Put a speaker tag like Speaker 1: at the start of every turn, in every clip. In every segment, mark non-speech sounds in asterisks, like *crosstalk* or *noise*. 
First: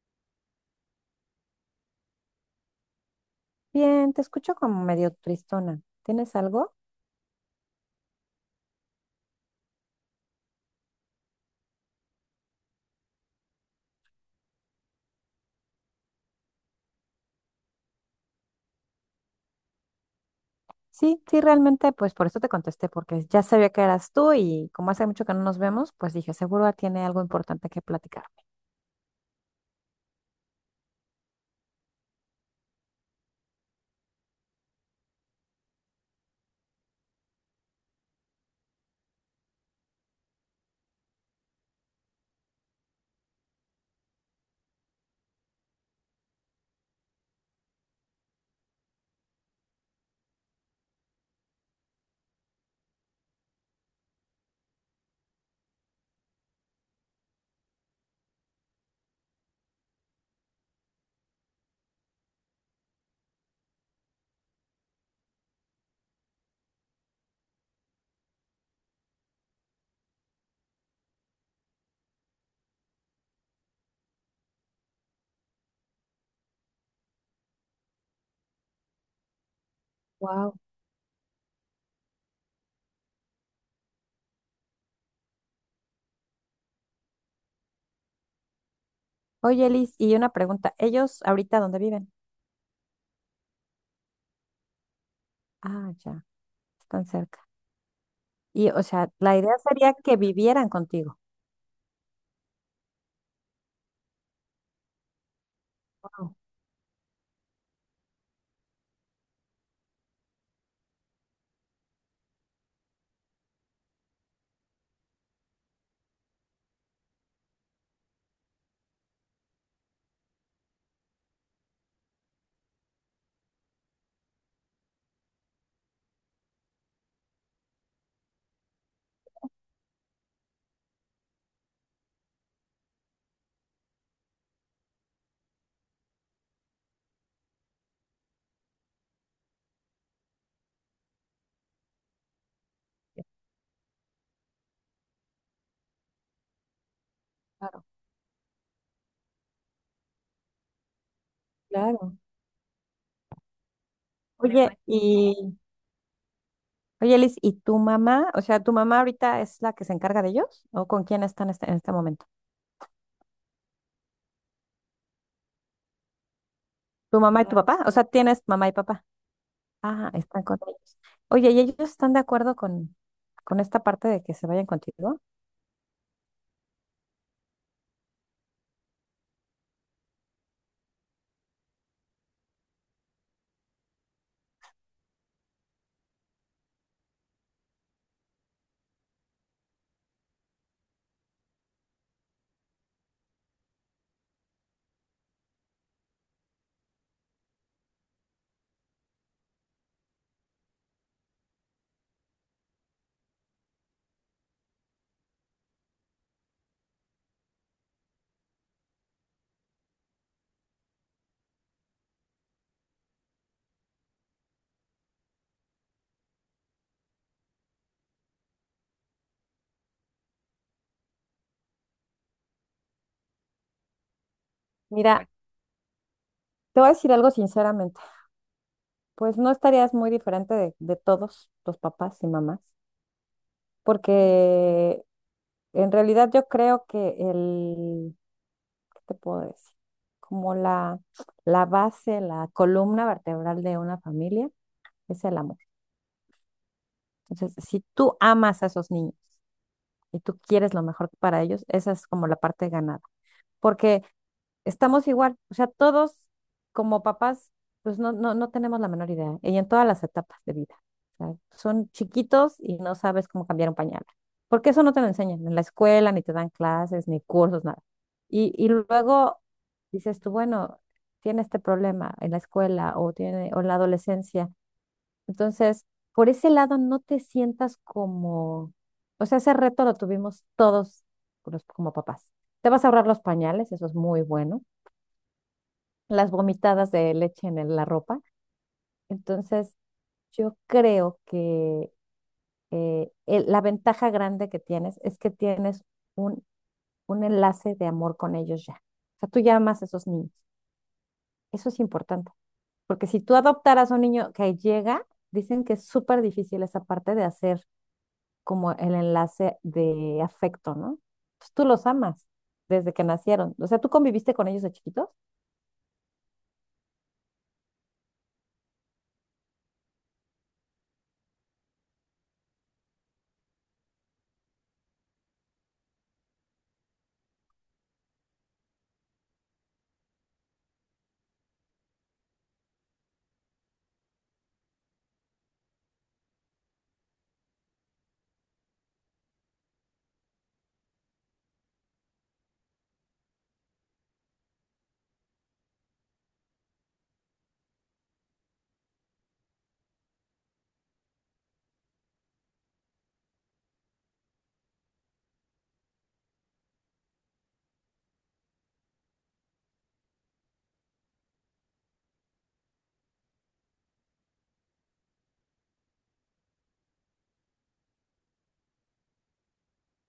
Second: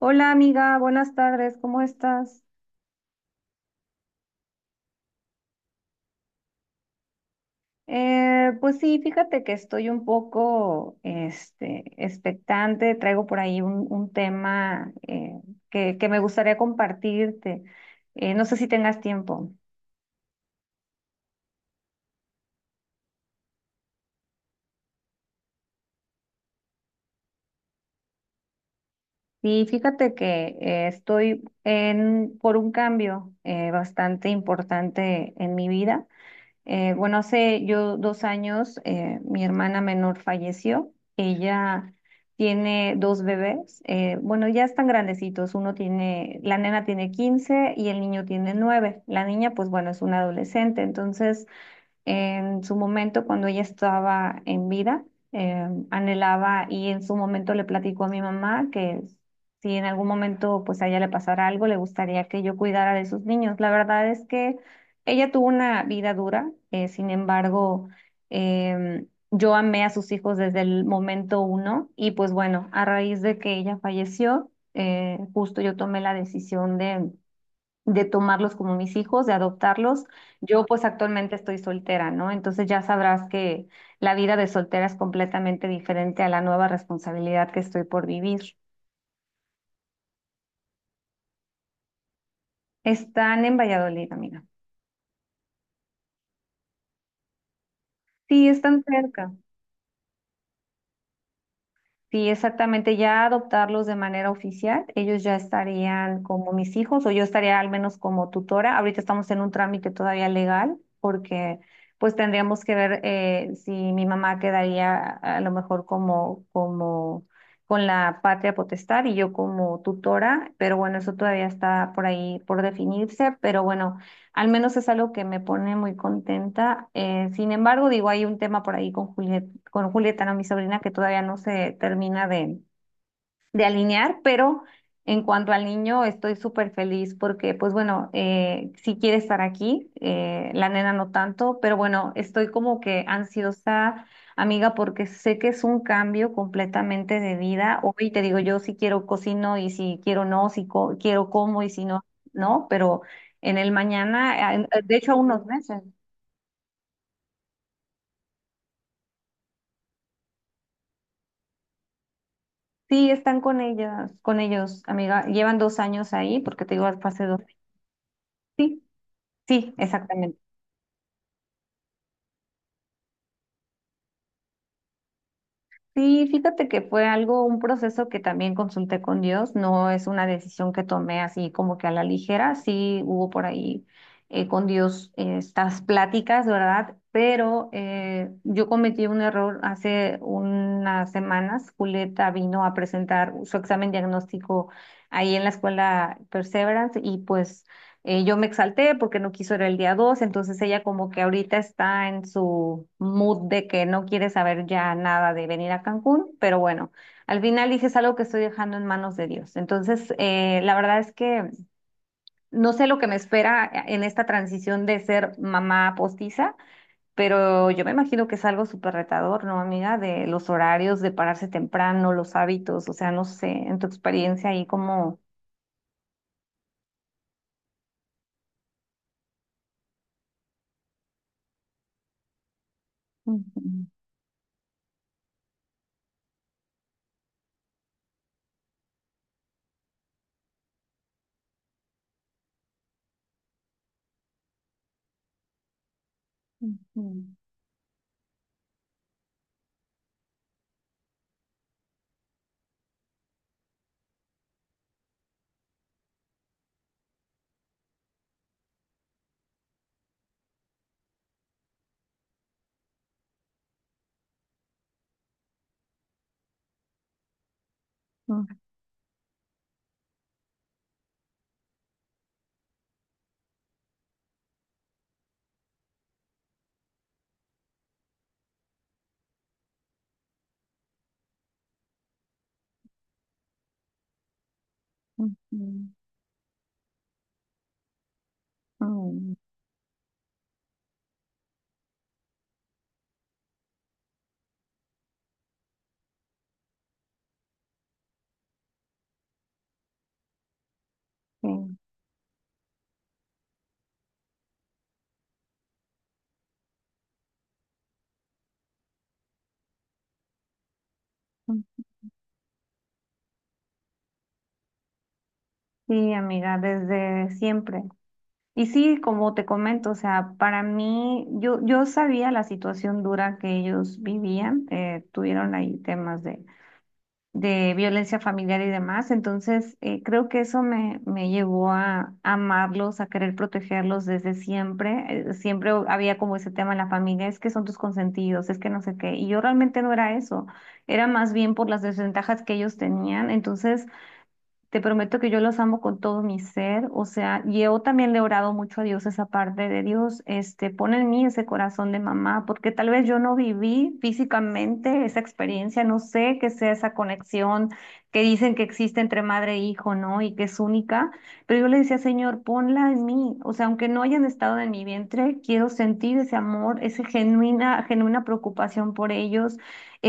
Speaker 1: Hola amiga, buenas tardes, ¿cómo estás?
Speaker 2: Bien, te escucho como medio tristona. ¿Tienes algo?
Speaker 1: Pues sí, fíjate que estoy un poco este, expectante, traigo por ahí un tema que me gustaría compartirte. No sé si tengas tiempo.
Speaker 2: Sí, sí, realmente, pues por eso te contesté, porque ya sabía que eras tú y como hace mucho que no nos vemos, pues dije, seguro tiene algo importante que platicar.
Speaker 1: Sí, fíjate que estoy por un cambio bastante importante en mi vida. Bueno, hace yo 2 años mi hermana menor falleció. Ella tiene dos bebés. Bueno, ya están grandecitos. La nena tiene 15 y el niño tiene 9. La niña, pues bueno, es una adolescente. Entonces, en su momento, cuando ella estaba en vida, anhelaba y en su momento le platicó a mi mamá que si en algún momento pues a ella le pasara algo, le gustaría que yo cuidara de sus niños. La verdad es que ella tuvo una vida dura, sin embargo, yo amé a sus hijos desde el momento uno y pues bueno, a raíz de que ella falleció, justo yo tomé la decisión de tomarlos como mis hijos, de adoptarlos.
Speaker 2: Wow.
Speaker 1: Yo pues actualmente estoy soltera, ¿no? Entonces ya sabrás que la vida de soltera es completamente diferente a la nueva responsabilidad que estoy por vivir.
Speaker 2: Oye, Liz, y una pregunta, ¿ellos ahorita dónde viven?
Speaker 1: Están en Valladolid, amiga.
Speaker 2: Ah, ya, están cerca.
Speaker 1: Sí,
Speaker 2: Y,
Speaker 1: están
Speaker 2: o sea,
Speaker 1: cerca.
Speaker 2: la idea sería que vivieran contigo.
Speaker 1: Sí, exactamente, ya adoptarlos de manera oficial, ellos ya estarían
Speaker 2: Wow,
Speaker 1: como mis hijos o yo estaría al menos como tutora. Ahorita estamos en un trámite todavía legal porque pues tendríamos que ver si mi mamá quedaría a lo mejor como, con la patria potestad y yo como tutora, pero bueno, eso todavía está por ahí por definirse, pero bueno. Al menos es algo que me pone muy contenta. Sin embargo, digo, hay un tema por ahí con Julieta, ¿no? Mi sobrina, que todavía no se termina de alinear, pero en cuanto al niño estoy súper feliz porque, pues bueno, sí quiere estar aquí, la nena no tanto, pero bueno, estoy como que ansiosa, amiga, porque sé que es un cambio completamente de vida.
Speaker 2: claro,
Speaker 1: Hoy te digo, yo si quiero cocino y si quiero no, si quiero como y si no,
Speaker 2: claro.
Speaker 1: no, pero en el mañana,
Speaker 2: Oye,
Speaker 1: de hecho, a
Speaker 2: y,
Speaker 1: unos meses.
Speaker 2: oye, Liz, ¿y tu mamá? O sea, ¿tu mamá ahorita es la que se encarga de ellos? ¿O con quién están en este momento?
Speaker 1: Sí, están con ellas, con ellos, amiga. Llevan 2 años ahí, porque te digo,
Speaker 2: ¿Tu
Speaker 1: hace dos.
Speaker 2: mamá y tu papá? O sea, ¿tienes mamá y
Speaker 1: Sí,
Speaker 2: papá?
Speaker 1: sí,
Speaker 2: Ah,
Speaker 1: exactamente.
Speaker 2: están con ellos. Oye, ¿y ellos están de acuerdo con esta parte de que se vayan contigo?
Speaker 1: Sí, fíjate que fue algo, un proceso que también consulté con Dios, no es una decisión que tomé así como que a la ligera, sí hubo por ahí con Dios estas pláticas, ¿verdad? Pero yo cometí un error hace unas semanas, Julieta vino a presentar su examen diagnóstico ahí en la escuela Perseverance y pues. Yo me exalté porque no quiso ir el día 2, entonces ella como que ahorita está en su mood de que no quiere saber ya nada de venir a Cancún, pero bueno, al final dije es algo que estoy dejando en manos de Dios. Entonces, la verdad es que no sé lo que me espera en esta transición de ser mamá postiza, pero yo me imagino que es algo súper retador, ¿no, amiga? De los horarios, de pararse temprano, los hábitos, o sea, no sé, en tu experiencia ahí como.
Speaker 2: Mira, te voy a decir algo sinceramente, pues no estarías muy diferente de todos los papás y mamás,
Speaker 1: Ujú,
Speaker 2: porque en realidad yo creo que el, ¿qué te puedo decir? Como la base, la columna vertebral de una familia es el amor.
Speaker 1: ujú,
Speaker 2: Entonces, si tú amas a esos niños y tú quieres lo mejor para ellos, esa es como la parte ganada. Porque estamos igual, o sea, todos como papás, pues no tenemos la menor idea, y en todas las etapas de vida. O sea, son chiquitos y no sabes cómo cambiar un pañal, porque eso no te lo enseñan en la escuela, ni te dan clases, ni cursos, nada. Y,
Speaker 1: ujú,
Speaker 2: y luego dices tú, bueno, tiene este problema en la escuela o, tiene, o en la adolescencia. Entonces, por ese lado, no te sientas como, o sea, ese reto lo tuvimos todos como papás. Te vas a ahorrar los pañales, eso es muy bueno,
Speaker 1: ujú.
Speaker 2: las vomitadas de leche en la ropa.
Speaker 1: Mm,
Speaker 2: Entonces, yo creo que la ventaja grande que tienes es que tienes un, un enlace de amor con ellos ya. O sea, tú ya amas a esos niños.
Speaker 1: sí,
Speaker 2: Eso
Speaker 1: mm,
Speaker 2: es importante, porque si tú adoptaras a un niño que llega, dicen que es súper difícil esa parte de hacer como el enlace de afecto, ¿no? Pues tú los amas desde que nacieron. O sea, ¿tú conviviste con ellos de chiquitos?
Speaker 1: sí, amiga, desde siempre. Y sí, como te comento, o sea, para mí, yo sabía la situación dura que ellos vivían, tuvieron ahí temas de violencia familiar y demás, entonces creo que eso me llevó a amarlos, a querer protegerlos desde siempre. Siempre había como ese tema en la familia, es que son tus consentidos, es que no sé qué, y yo realmente no era eso, era más bien por las desventajas que ellos tenían, entonces. Te prometo que yo los amo con todo mi ser, o sea, yo también le he orado mucho a Dios esa parte de Dios, este, pon en mí ese corazón de mamá, porque tal vez yo no viví físicamente esa experiencia, no sé qué sea esa conexión que dicen que existe entre madre e hijo, ¿no? Y que es única, pero yo le decía, Señor, ponla en mí, o sea, aunque no hayan estado en mi vientre, quiero sentir ese amor, esa genuina, genuina preocupación por ellos,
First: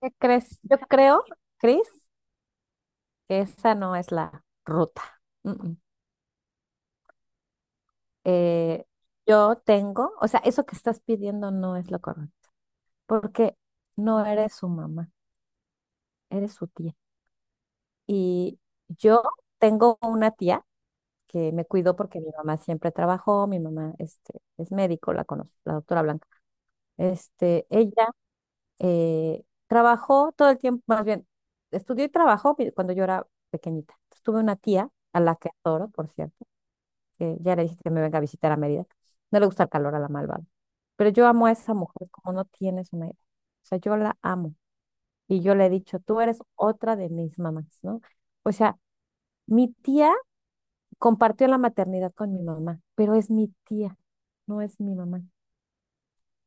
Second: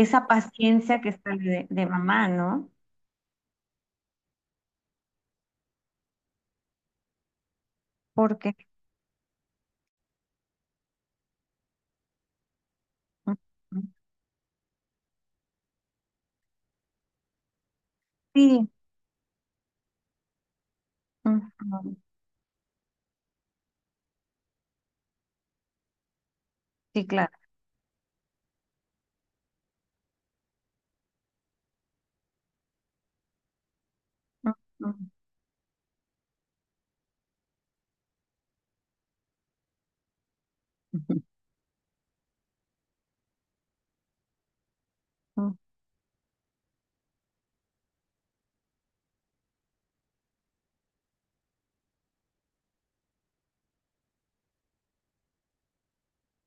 Speaker 2: ¿Qué crees? Yo
Speaker 1: paciencia que
Speaker 2: creo,
Speaker 1: está de
Speaker 2: Cris,
Speaker 1: mamá, ¿no?
Speaker 2: esa no es la ruta. Mm, mm.
Speaker 1: Porque.
Speaker 2: Eh, yo tengo, o sea, eso que estás pidiendo no es lo correcto, porque no eres su mamá, eres su tía. Y
Speaker 1: Sí,
Speaker 2: yo tengo una tía que me
Speaker 1: ujú,
Speaker 2: cuidó porque mi mamá siempre trabajó, mi mamá este, es médico, la conozco, la doctora Blanca.
Speaker 1: sí, claro.
Speaker 2: Este, ella trabajó todo el tiempo, más bien, estudió y trabajó cuando yo era pequeñita. Entonces, tuve una tía
Speaker 1: Ujú,
Speaker 2: a la que adoro, por cierto que ya le dije que me venga a visitar a Mérida. No le gusta el calor a la malvada. Pero yo amo a esa mujer como no tienes una idea. O sea, yo la amo. Y
Speaker 1: ujú,
Speaker 2: yo le he dicho, tú eres otra de mis mamás, ¿no? O sea, mi tía compartió la maternidad con mi mamá, pero es mi tía, no es mi mamá.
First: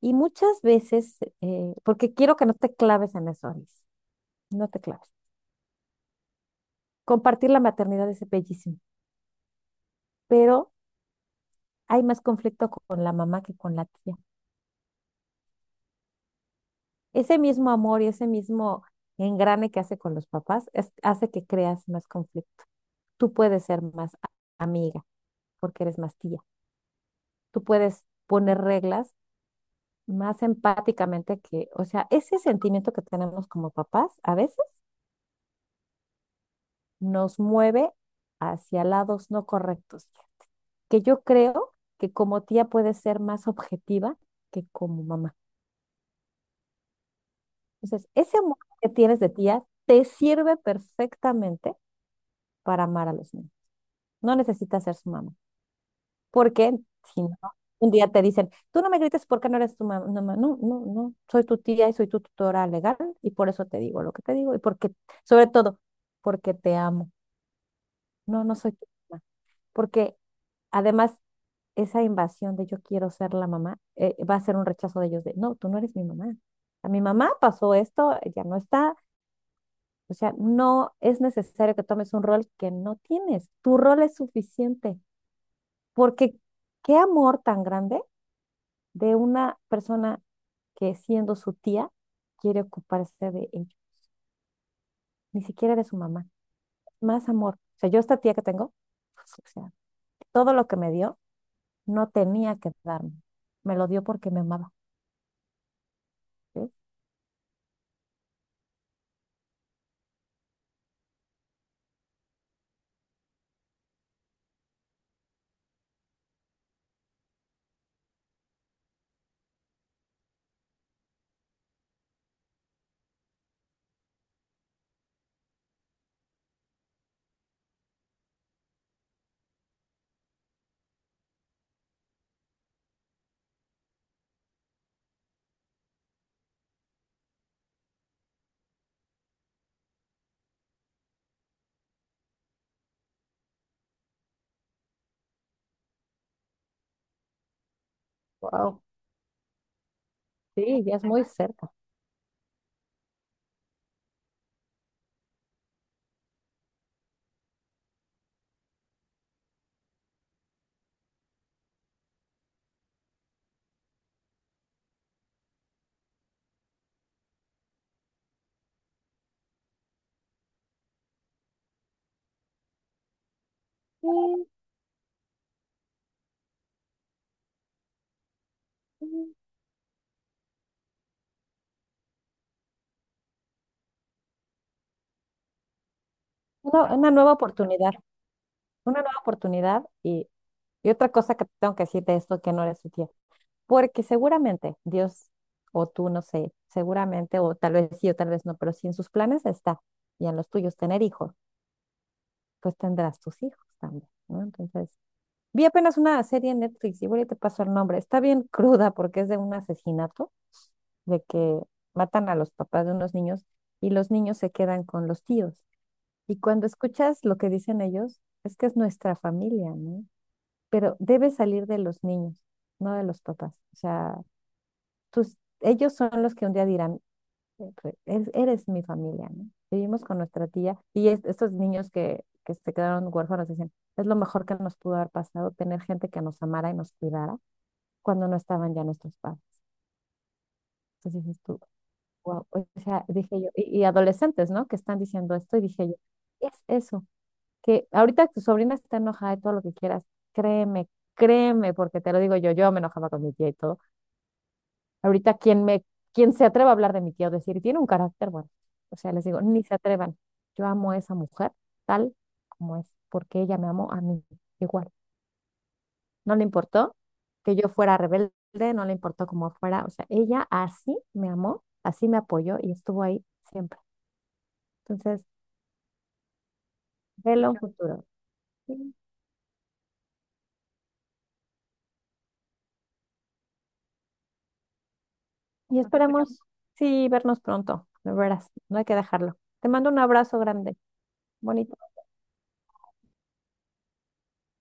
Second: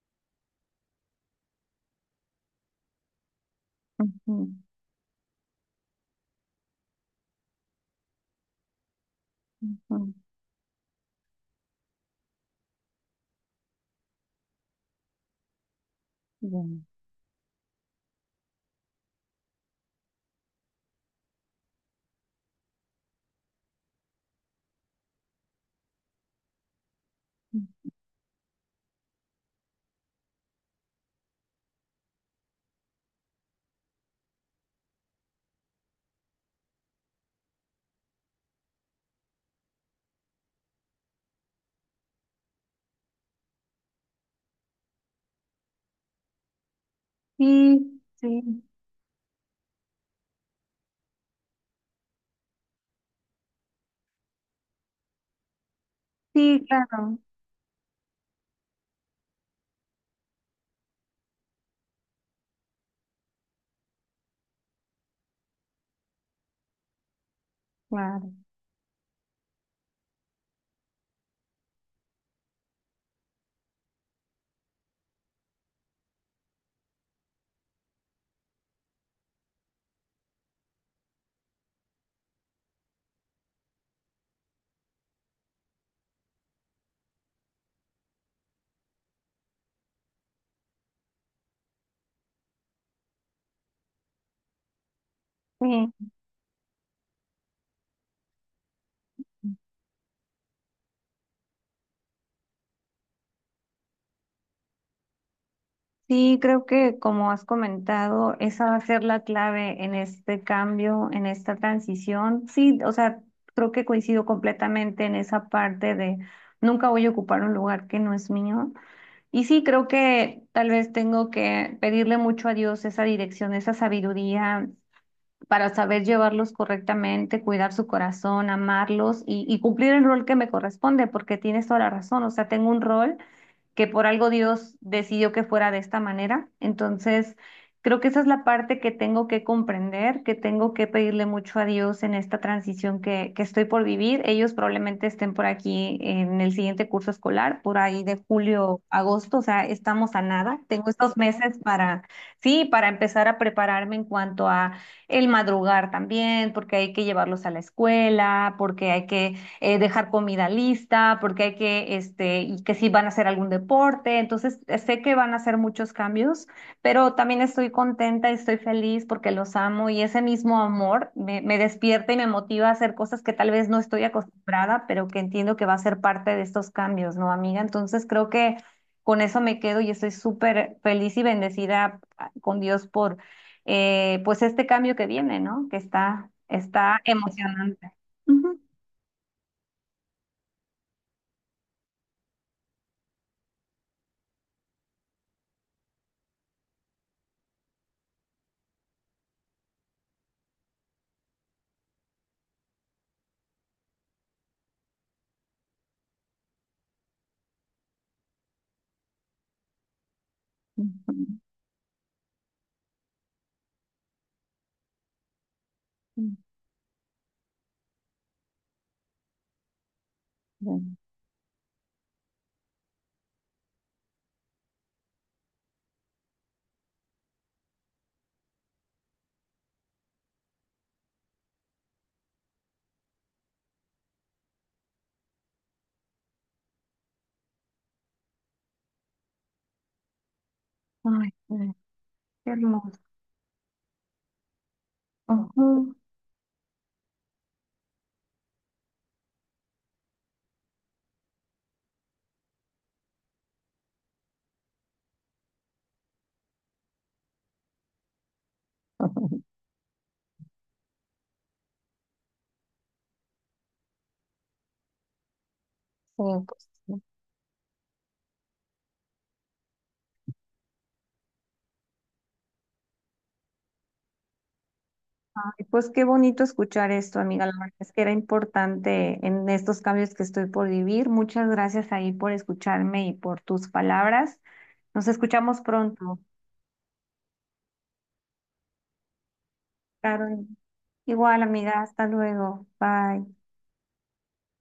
Speaker 2: Y muchas veces, porque quiero que no te claves en eso, Alice,
Speaker 1: ujú,
Speaker 2: no te claves. Compartir la maternidad es bellísimo,
Speaker 1: ujú,
Speaker 2: pero hay más conflicto con la mamá que con la tía.
Speaker 1: bien.
Speaker 2: Ese mismo amor y ese mismo engrane que hace con los papás hace que creas más conflicto. Tú puedes ser amiga porque eres más tía. Tú puedes poner reglas más empáticamente que, o sea, ese sentimiento que tenemos como papás a veces nos mueve hacia lados no correctos, que yo creo que como tía puedes ser más objetiva que como mamá.
Speaker 1: Sí,
Speaker 2: Entonces, ese amor
Speaker 1: sí,
Speaker 2: que tienes de tía te sirve perfectamente para amar a los niños. No necesitas ser su mamá.
Speaker 1: sí,
Speaker 2: Porque
Speaker 1: claro,
Speaker 2: si no, un día te dicen, tú no me grites porque no eres tu mamá. No, no, no, no. Soy tu tía y soy tu tutora legal y por eso te digo lo que te digo y porque, sobre todo, porque te amo.
Speaker 1: claro.
Speaker 2: No, no soy tu mamá. Porque además, esa invasión de yo quiero ser la mamá va a ser un rechazo de ellos de, no, tú no eres mi mamá. A mi mamá pasó esto, ya no está. O sea, no es necesario que tomes un rol que no tienes. Tu rol es suficiente. Porque qué amor tan grande de una persona que siendo su tía quiere ocuparse de ella. Ni siquiera de su
Speaker 1: Sí,
Speaker 2: mamá. Más amor. O sea, yo esta tía que tengo, pues, o sea, todo lo que me dio no tenía que darme. Me lo dio porque me amaba.
Speaker 1: sí, creo
Speaker 2: ¿Sí?
Speaker 1: que como has comentado, esa va a ser la clave en este cambio, en esta transición. Sí, o sea, creo que coincido completamente en esa parte de nunca voy a ocupar un lugar que no es mío. Y sí, creo que tal vez tengo que pedirle mucho a Dios esa dirección, esa sabiduría para saber llevarlos correctamente, cuidar su corazón, amarlos y cumplir el rol que me corresponde, porque tienes toda la razón, o sea, tengo un rol que por algo Dios decidió que fuera de esta manera. Entonces, creo que esa es la parte que tengo que comprender, que tengo que pedirle mucho a Dios en esta transición que estoy por vivir. Ellos probablemente estén por aquí en el siguiente curso escolar, por ahí de
Speaker 2: Wow.
Speaker 1: julio, agosto, o sea, estamos a nada.
Speaker 2: Sí,
Speaker 1: Tengo
Speaker 2: ya es
Speaker 1: estos
Speaker 2: muy
Speaker 1: meses
Speaker 2: cerca.
Speaker 1: para, sí, para empezar a prepararme en cuanto a el madrugar también, porque hay que llevarlos a la escuela, porque hay que dejar comida lista, porque hay que, este, y que si van a hacer algún deporte, entonces sé que van a hacer muchos cambios, pero también estoy contenta y estoy feliz porque los amo y ese mismo amor me despierta y me motiva a hacer cosas que tal vez no estoy
Speaker 2: Sí,
Speaker 1: acostumbrada, pero que entiendo que va a ser parte de estos cambios, ¿no, amiga? Entonces creo que con
Speaker 2: sí.
Speaker 1: eso me quedo y estoy súper feliz y bendecida ah, con Dios por, pues, este cambio que viene, ¿no? Que
Speaker 2: Una,
Speaker 1: está
Speaker 2: una nueva
Speaker 1: emocionante.
Speaker 2: oportunidad,
Speaker 1: Ujú.
Speaker 2: una nueva oportunidad y otra cosa que tengo que decir de esto que no eres su tía. Porque seguramente Dios o tú, no sé, seguramente, o tal vez sí o tal vez no, pero si en sus planes está y en los tuyos tener hijos, pues tendrás tus hijos también, ¿no? Entonces, vi apenas una serie en Netflix y ahorita te paso el nombre. Está bien cruda porque es de un asesinato, de
Speaker 1: Ujú.
Speaker 2: que matan a los papás de unos niños y los niños se quedan con los tíos.
Speaker 1: Mm,
Speaker 2: Y cuando escuchas lo que dicen ellos, es que es nuestra familia, ¿no? Pero
Speaker 1: bueno.
Speaker 2: debe salir de los niños, no de los papás. O sea, ellos son los que un día dirán, eres mi familia, ¿no? Vivimos con nuestra tía y estos niños que se quedaron huérfanos dicen, es lo mejor que nos pudo haber pasado tener gente que nos amara y nos cuidara cuando no estaban ya nuestros padres. Entonces
Speaker 1: Ay,
Speaker 2: dices tú,
Speaker 1: ay,
Speaker 2: wow,
Speaker 1: qué
Speaker 2: o
Speaker 1: hermoso.
Speaker 2: sea, dije yo, y adolescentes, ¿no? Que están diciendo esto y dije yo,
Speaker 1: Ujú.
Speaker 2: es eso, que ahorita tu sobrina está enojada y todo lo que quieras, créeme, créeme, porque te lo digo yo, yo me enojaba con mi tía y todo. Ahorita quien me, quien se atreva a hablar de mi tía o decir, tiene un carácter, bueno, o sea, les digo,
Speaker 1: *laughs*
Speaker 2: ni se atrevan. Yo amo a esa mujer tal como es, porque ella me amó a mí igual.
Speaker 1: Sí,
Speaker 2: No le
Speaker 1: pues,
Speaker 2: importó
Speaker 1: sí.
Speaker 2: que yo fuera rebelde, no le importó cómo fuera, o sea, ella así me amó, así me apoyó y estuvo ahí siempre. Entonces,
Speaker 1: Ay, pues qué bonito escuchar esto, amiga.
Speaker 2: velo
Speaker 1: La
Speaker 2: un
Speaker 1: verdad es que
Speaker 2: futuro.
Speaker 1: era importante en estos cambios que estoy por vivir. Muchas gracias ahí por escucharme y por tus palabras. Nos escuchamos
Speaker 2: Y
Speaker 1: pronto.
Speaker 2: esperemos, sí, vernos pronto, de veras, no hay que dejarlo. Te mando un abrazo
Speaker 1: Claro.
Speaker 2: grande,
Speaker 1: Igual,
Speaker 2: bonito.
Speaker 1: amiga. Hasta luego. Bye.